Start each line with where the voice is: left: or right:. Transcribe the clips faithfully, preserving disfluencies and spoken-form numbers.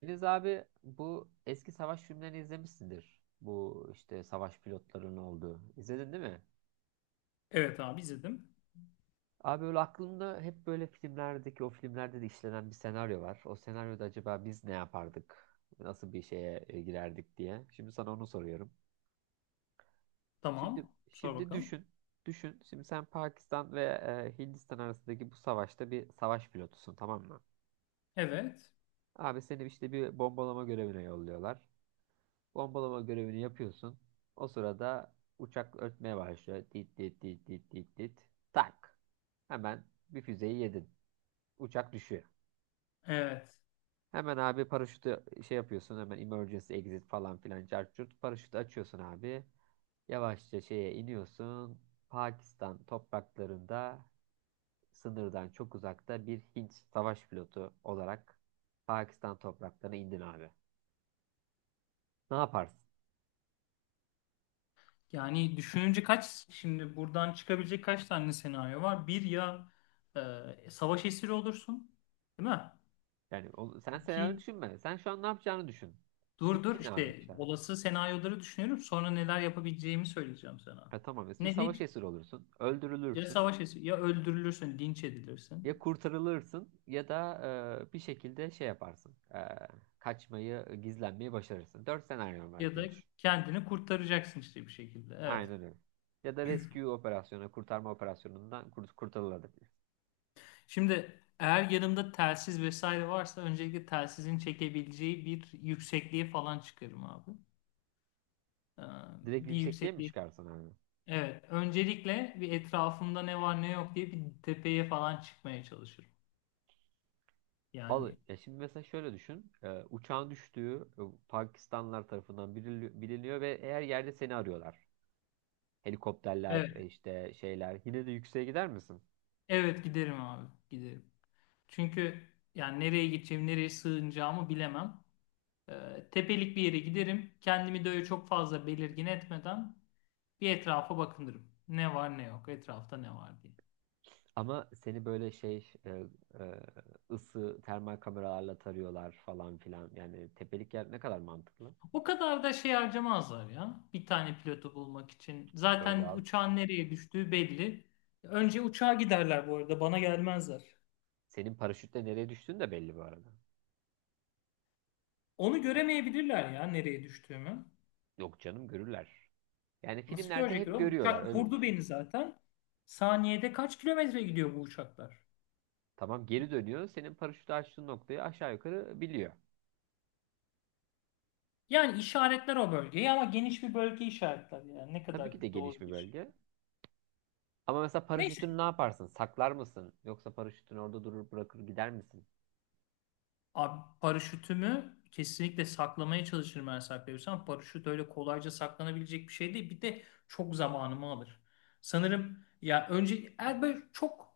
right: Filiz abi, bu eski savaş filmlerini izlemişsindir. Bu işte savaş pilotlarının olduğu. İzledin değil mi?
left: Evet abi izledim.
right: Abi öyle aklımda hep böyle filmlerdeki o filmlerde de işlenen bir senaryo var. O senaryoda acaba biz ne yapardık? Nasıl bir şeye e, girerdik diye. Şimdi sana onu soruyorum. Şimdi
left: Tamam. Sor
right: şimdi
left: bakalım.
right: düşün. Düşün. Şimdi sen Pakistan ve e, Hindistan arasındaki bu savaşta bir savaş pilotusun, tamam mı?
left: Evet.
right: Abi seni işte bir bombalama görevine yolluyorlar. Bombalama görevini yapıyorsun. O sırada uçak ötmeye başlıyor. Dit dit dit dit dit dit. Tak. Hemen bir füzeyi yedin. Uçak düşüyor.
left: Evet.
right: Hemen abi paraşütü şey yapıyorsun. Hemen emergency exit falan filan cart curt. Paraşütü açıyorsun abi. Yavaşça şeye iniyorsun. Pakistan topraklarında, sınırdan çok uzakta, bir Hint savaş pilotu olarak Pakistan topraklarına indin abi. Ne yaparsın?
left: Yani düşününce kaç şimdi buradan çıkabilecek kaç tane senaryo var? Bir, ya e, savaş esiri olursun. Değil mi?
right: Yani o- sen senaryo
left: İki,
right: düşünme. Sen şu an ne yapacağını düşün.
left: dur dur,
right: İndin abi
left: işte
right: aşağı.
left: olası senaryoları düşünüyorum. Sonra neler yapabileceğimi söyleyeceğim sana.
right: Ha, tamam, bir
left: Ne ne
right: savaş esiri olursun.
left: ya
right: Öldürülürsün.
left: savaş esiri ya öldürülürsün, linç
right: Ya
left: edilirsin
right: kurtarılırsın ya da e, bir şekilde şey yaparsın. E, kaçmayı, gizlenmeyi başarırsın. Dört senaryo var
left: ya da
right: gibi düşün.
left: kendini kurtaracaksın işte bir şekilde. Evet.
right: Aynen öyle. Ya da rescue operasyonu, kurtarma operasyonundan kurt kurtarılabilir.
left: Şimdi eğer yanımda telsiz vesaire varsa öncelikle telsizin çekebileceği bir yüksekliğe falan çıkarım abi. Ee,
right: Direkt
left: bir
right: yüksekliğe mi
left: yüksekliğe.
right: çıkarsın abi?
left: Evet. Öncelikle bir etrafımda ne var ne yok diye bir tepeye falan çıkmaya çalışırım.
right: Al,
left: Yani
right: ya şimdi mesela şöyle düşün. E, uçağın düştüğü e, Pakistanlılar tarafından bilini- biliniyor ve eğer yerde seni arıyorlar. Helikopterler
left: evet.
right: e, işte şeyler. Yine de yükseğe gider misin?
left: Evet giderim abi. Giderim. Çünkü yani nereye gideceğim, nereye sığınacağımı bilemem. Ee, tepelik bir yere giderim. Kendimi de öyle çok fazla belirgin etmeden bir etrafa bakınırım. Ne var ne yok, etrafta ne var diye.
right: Ama seni böyle şey e, e, ısı termal kameralarla tarıyorlar falan filan. Yani tepelik yer ne kadar mantıklı?
left: O kadar da şey harcamazlar ya. Bir tane pilotu bulmak için.
right: Öyle
left: Zaten
right: abi.
left: uçağın nereye düştüğü belli. Önce uçağa giderler bu arada. Bana gelmezler.
right: Senin paraşütle nereye düştüğün de belli bu arada.
left: Onu göremeyebilirler ya nereye düştüğümü.
right: Yok canım, görürler. Yani
left: Nasıl
right: filmlerde
left: görecekler
right: hep
left: oğlum?
right: görüyorlar,
left: Uçak
right: öyle
left: vurdu
right: düşün.
left: beni zaten. Saniyede kaç kilometre gidiyor bu uçaklar?
right: Tamam, geri dönüyor, senin paraşütü açtığın noktayı aşağı yukarı biliyor.
left: Yani işaretler o bölgeyi ama geniş bir bölge işaretler yani. Ne
right: Tabii
left: kadar
right: ki de geniş
left: doğru
right: bir
left: bir şey.
right: bölge. Ama mesela
left: Neyse.
right: paraşütünü ne yaparsın? Saklar mısın? Yoksa paraşütün orada durur, bırakır gider misin?
left: Abi paraşütümü kesinlikle saklamaya çalışırım eğer saklayabilirsem. Paraşüt öyle kolayca saklanabilecek bir şey değil. Bir de çok zamanımı alır. Sanırım ya önce eğer böyle çok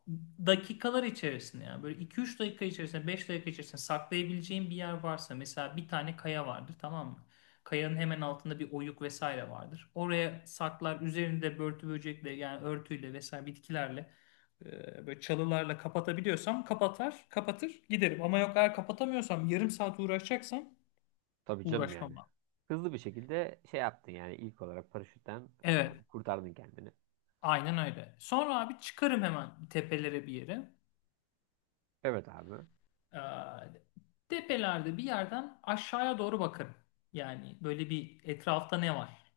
left: dakikalar içerisinde, yani böyle iki üç dakika içerisinde, beş dakika içerisinde saklayabileceğim bir yer varsa, mesela bir tane kaya vardır, tamam mı? Kayanın hemen altında bir oyuk vesaire vardır. Oraya saklar, üzerinde börtü böcekle yani örtüyle vesaire bitkilerle, e, böyle çalılarla kapatabiliyorsam kapatar, kapatır giderim. Ama yok, eğer kapatamıyorsam yarım saat uğraşacaksam
right: Tabii canım yani.
left: uğraşmam abi.
right: Hızlı bir şekilde şey yaptın yani, ilk olarak paraşütten e,
left: Evet,
right: kurtardın kendini.
left: aynen öyle. Sonra abi çıkarım hemen tepelere bir yere.
right: Evet abi.
left: Ee, tepelerde bir yerden aşağıya doğru bakarım. Yani böyle, bir etrafta ne var?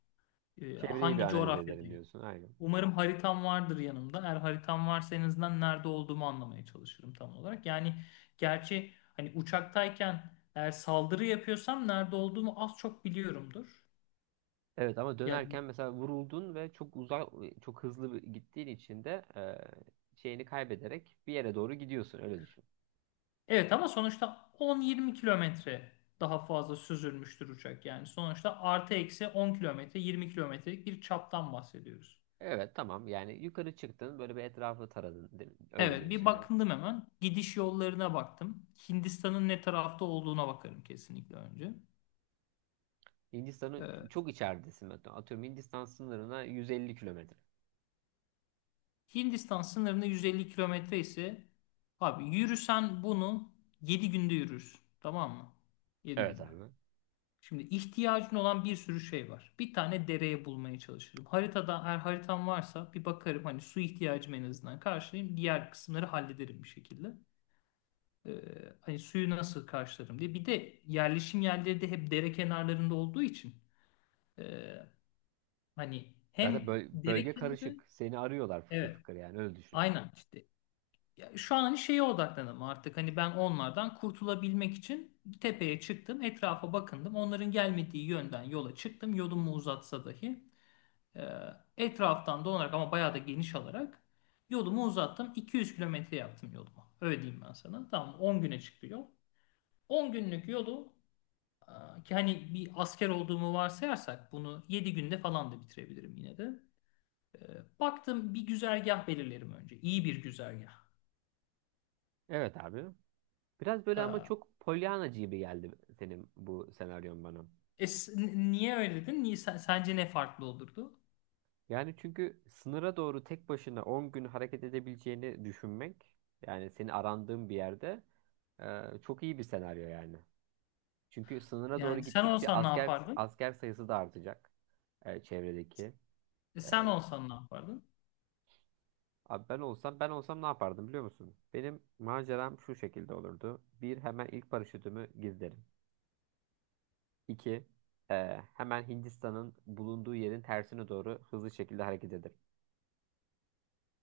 left: Ee,
right: Çevreyi bir
left: hangi
right: analiz edelim
left: coğrafyadayım?
right: diyorsun. Aynen.
left: Umarım haritam vardır yanımda. Eğer haritam varsa en azından nerede olduğumu anlamaya çalışırım tam olarak. Yani gerçi hani uçaktayken eğer saldırı yapıyorsam nerede olduğumu az çok biliyorumdur.
right: Evet, ama
left: Yani
right: dönerken mesela vuruldun ve çok uzak, çok hızlı bir- gittiğin için de e, şeyini kaybederek bir yere doğru gidiyorsun. Öyle düşün.
left: evet, ama sonuçta on yirmi kilometre daha fazla süzülmüştür uçak. Yani sonuçta artı eksi on kilometre, yirmi kilometrelik bir çaptan bahsediyoruz.
right: Evet tamam, yani yukarı çıktın, böyle bir etrafı taradın, değil mi? Öyle
left: Evet, bir
right: diyorsun yani.
left: bakındım hemen. Gidiş yollarına baktım. Hindistan'ın ne tarafta olduğuna bakarım kesinlikle önce.
right: Hindistan'ın
left: Ee,
right: çok içeridesin, hatta. Atıyorum, Hindistan sınırına yüz elli kilometre.
left: Hindistan sınırında yüz elli kilometre ise abi, yürüsen bunu yedi günde yürürsün. Tamam mı? Yedi
right: Evet
left: günde.
right: abi.
left: Şimdi ihtiyacın olan bir sürü şey var. Bir tane dereye bulmaya çalışırım. Haritada, eğer haritam varsa bir bakarım hani, su ihtiyacımı en azından karşılayayım. Diğer kısımları hallederim bir şekilde. Ee, hani suyu nasıl karşılarım diye. Bir de yerleşim yerleri de hep dere kenarlarında olduğu için e, hani
right: Zaten
left: hem
right: böl-
left: dere
right: bölge
left: kenarı,
right: karışık. Seni arıyorlar fıkır
left: evet,
right: fıkır, yani öyle düşün.
left: aynen işte. Ya şu an hani şeye odaklandım artık, hani ben onlardan kurtulabilmek için tepeye çıktım, etrafa bakındım, onların gelmediği yönden yola çıktım, yolumu uzatsa dahi e, etraftan dolanarak ama bayağı da geniş alarak yolumu uzattım, iki yüz kilometre yaptım yolumu, öyle diyeyim ben sana. Tamam, on güne çıktı yol, on günlük yolu, e, ki hani bir asker olduğumu varsayarsak bunu yedi günde falan da bitirebilirim yine de. E, Baktım, bir güzergah belirlerim önce, iyi bir güzergah.
right: Evet abi. Biraz böyle
left: E,
right: ama çok polyanacı gibi geldi senin bu senaryon bana.
left: E, s- n- niye öyle dedin? Niye, sen- sence ne farklı olurdu?
right: Yani çünkü sınıra doğru tek başına on gün hareket edebileceğini düşünmek, yani seni arandığın bir yerde, e, çok iyi bir senaryo yani. Çünkü sınıra doğru
left: Yani sen
right: gittikçe
left: olsan ne
right: asker
left: yapardın?
right: asker sayısı da artacak e, çevredeki.
left: E,
right: E,
left: sen olsan ne yapardın?
right: Abi ben olsam, ben olsam ne yapardım biliyor musun? Benim maceram şu şekilde olurdu. Bir, hemen ilk paraşütümü gizlerim. İki, Ee, hemen Hindistan'ın bulunduğu yerin tersine doğru hızlı şekilde hareket ederim.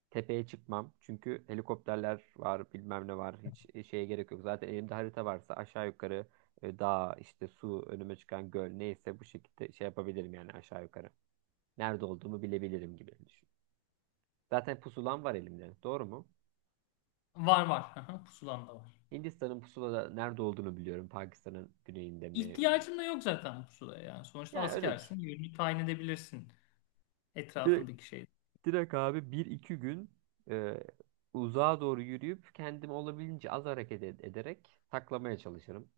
right: Tepeye çıkmam çünkü helikopterler var, bilmem ne var. Hiç e, şeye gerek yok. Zaten elimde harita varsa aşağı yukarı e, dağ, işte su, önüme çıkan göl, neyse bu şekilde şey yapabilirim yani aşağı yukarı. Nerede olduğumu bilebilirim gibi düşün. Zaten pusulam var elimde. Doğru mu?
left: Var var. Aha, pusulan da var.
right: Hindistan'ın pusulada nerede olduğunu biliyorum. Pakistan'ın güneyinde mi?
left: İhtiyacın da yok zaten bu pusulaya yani. Sonuçta
right: Yani öyle düşün.
left: askersin. Yönünü tayin edebilirsin
right: Bir
left: etrafındaki şeyi.
right: Direkt abi bir iki gün e, uzağa doğru yürüyüp kendimi olabildiğince az hareket ed- ederek saklamaya çalışırım.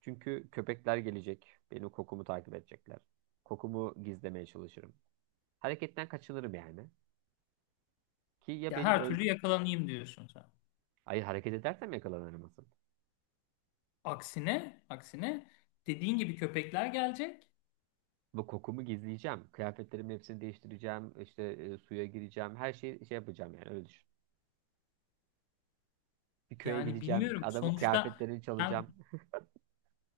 right: Çünkü köpekler gelecek. Benim kokumu takip edecekler. Kokumu gizlemeye çalışırım. Hareketten kaçınırım yani. Ki ya
left: Ya
right: benim
left: her
right: öl...
left: türlü yakalanayım diyorsun sen.
right: Ay, hareket edersem yakalanırım asıl.
left: Aksine, aksine dediğin gibi köpekler gelecek.
right: Bu kokumu gizleyeceğim. Kıyafetlerimin hepsini değiştireceğim. İşte e, suya gireceğim. Her şeyi şey yapacağım yani, öyle düşün. Bir köye
left: Yani
right: gideceğim.
left: bilmiyorum.
right: Adamın
left: Sonuçta
right: kıyafetlerini
left: sen,
right: çalacağım.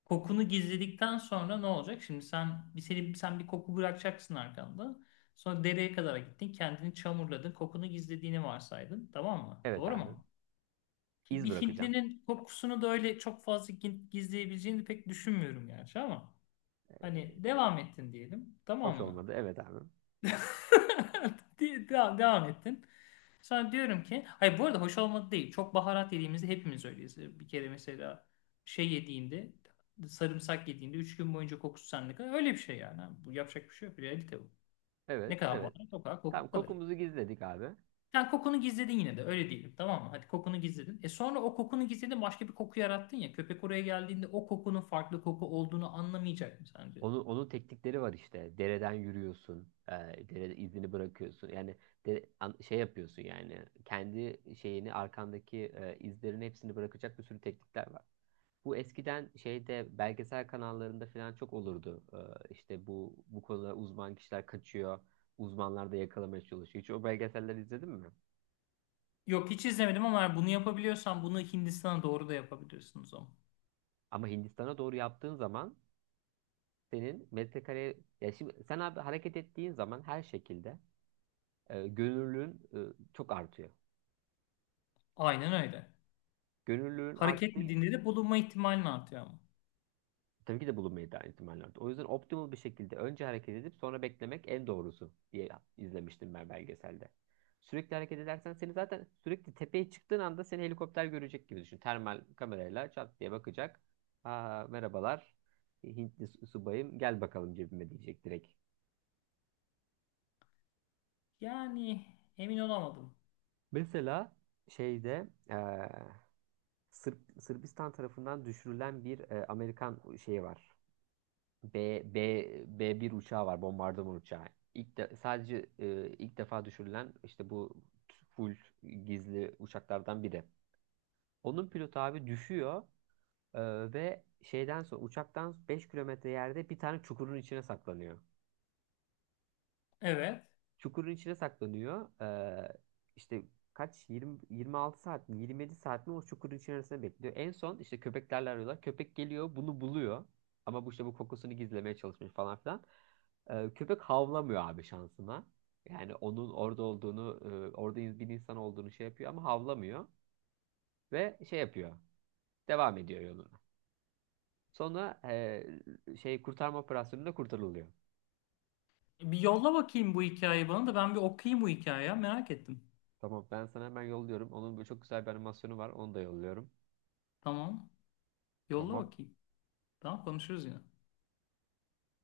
left: kokunu gizledikten sonra ne olacak? Şimdi sen bir seni, sen bir koku bırakacaksın arkanda. Sonra dereye kadar gittin, kendini çamurladın, kokunu gizlediğini varsaydın, tamam mı?
right: Evet
left: Doğru
right: abi.
left: mu? Ki
right: İz
left: bir
right: bırakacağım.
left: Hintlinin kokusunu da öyle çok fazla gi- gizleyebileceğini pek düşünmüyorum gerçi, ama hani devam ettin diyelim,
right: Hoş
left: tamam mı?
right: olmadı. Evet abi.
left: De- Devam, devam ettin. Sonra diyorum ki, hayır, bu arada hoş olmadı değil. Çok baharat yediğimizde hepimiz öyleyiz. Bir kere mesela şey yediğinde, sarımsak yediğinde üç gün boyunca kokusu sende kalır. Öyle bir şey yani. Bu, yapacak bir şey yok. Realite bu. Ne
right: Evet,
left: kadar
right: evet.
left: baharat, o kadar koku
right: Tamam,
left: kalır.
right: kokumuzu gizledik abi.
left: Sen kokunu gizledin yine de, öyle diyelim, tamam mı? Hadi kokunu gizledin. E sonra, o kokunu gizledin, başka bir koku yarattın ya. Köpek oraya geldiğinde o kokunun farklı koku olduğunu anlamayacak mı sence?
right: Onun, onun teknikleri var işte. Dereden yürüyorsun. E, derede izini bırakıyorsun. Yani de, an- şey yapıyorsun yani. Kendi şeyini, arkandaki e, izlerin hepsini bırakacak bir sürü teknikler var. Bu eskiden şeyde belgesel kanallarında falan çok olurdu. E, işte bu bu konuda uzman kişiler kaçıyor. Uzmanlar da yakalamaya çalışıyor. Hiç o belgeseller izledin mi?
left: Yok, hiç izlemedim, ama eğer bunu yapabiliyorsan bunu Hindistan'a doğru da yapabiliyorsunuz ama.
right: Ama Hindistan'a doğru yaptığın zaman senin metrekare ya, şimdi sen abi hareket ettiğin zaman her şekilde e, gönüllülüğün e, çok artıyor.
left: Aynen öyle.
right: Gönüllülüğün
left: Hareket
right: arttığı
left: mi
right: için
left: dinleri bulunma ihtimalini artıyor ama.
right: tabii ki de bulunmayı da ihtimaller artıyor. O yüzden optimal bir şekilde önce hareket edip sonra beklemek en doğrusu diye izlemiştim ben belgeselde. Sürekli hareket edersen seni zaten, sürekli tepeye çıktığın anda seni helikopter görecek gibi düşün. Termal kamerayla çat diye bakacak. Aa, merhabalar Hintli su- subayım, gel bakalım cebime diyecek direkt.
left: Yani emin olamadım.
right: Mesela şeyde eee, Sırp- Sırbistan tarafından düşürülen bir e, Amerikan şeyi var. B B b bir uçağı var, bombardıman uçağı. İlk de, sadece e, ilk defa düşürülen işte bu full gizli uçaklardan biri. Onun pilotu abi düşüyor e, ve şeyden sonra uçaktan beş kilometre yerde bir tane çukurun içine saklanıyor.
left: Evet.
right: Çukurun içine saklanıyor. Ee, işte kaç, yirmi yirmi altı saat mi, yirmi yedi saat mi o çukurun içerisinde bekliyor. En son işte köpeklerle arıyorlar. Köpek geliyor, bunu buluyor. Ama bu işte bu kokusunu gizlemeye çalışmış falan filan. Ee, köpek havlamıyor abi şansına. Yani onun orada olduğunu, e, orada in- bir insan olduğunu şey yapıyor ama havlamıyor ve şey yapıyor. Devam ediyor yoluna. Sonra e, şey, kurtarma operasyonunda kurtarılıyor.
left: Bir yolla bakayım bu hikayeyi, bana da, ben bir okuyayım bu hikayeyi ya. Merak ettim.
right: Tamam, ben sana hemen yolluyorum. Onun böyle çok güzel bir animasyonu var. Onu da yolluyorum.
left: Tamam. Yolla
right: Tamam.
left: bakayım. Tamam, konuşuruz yine.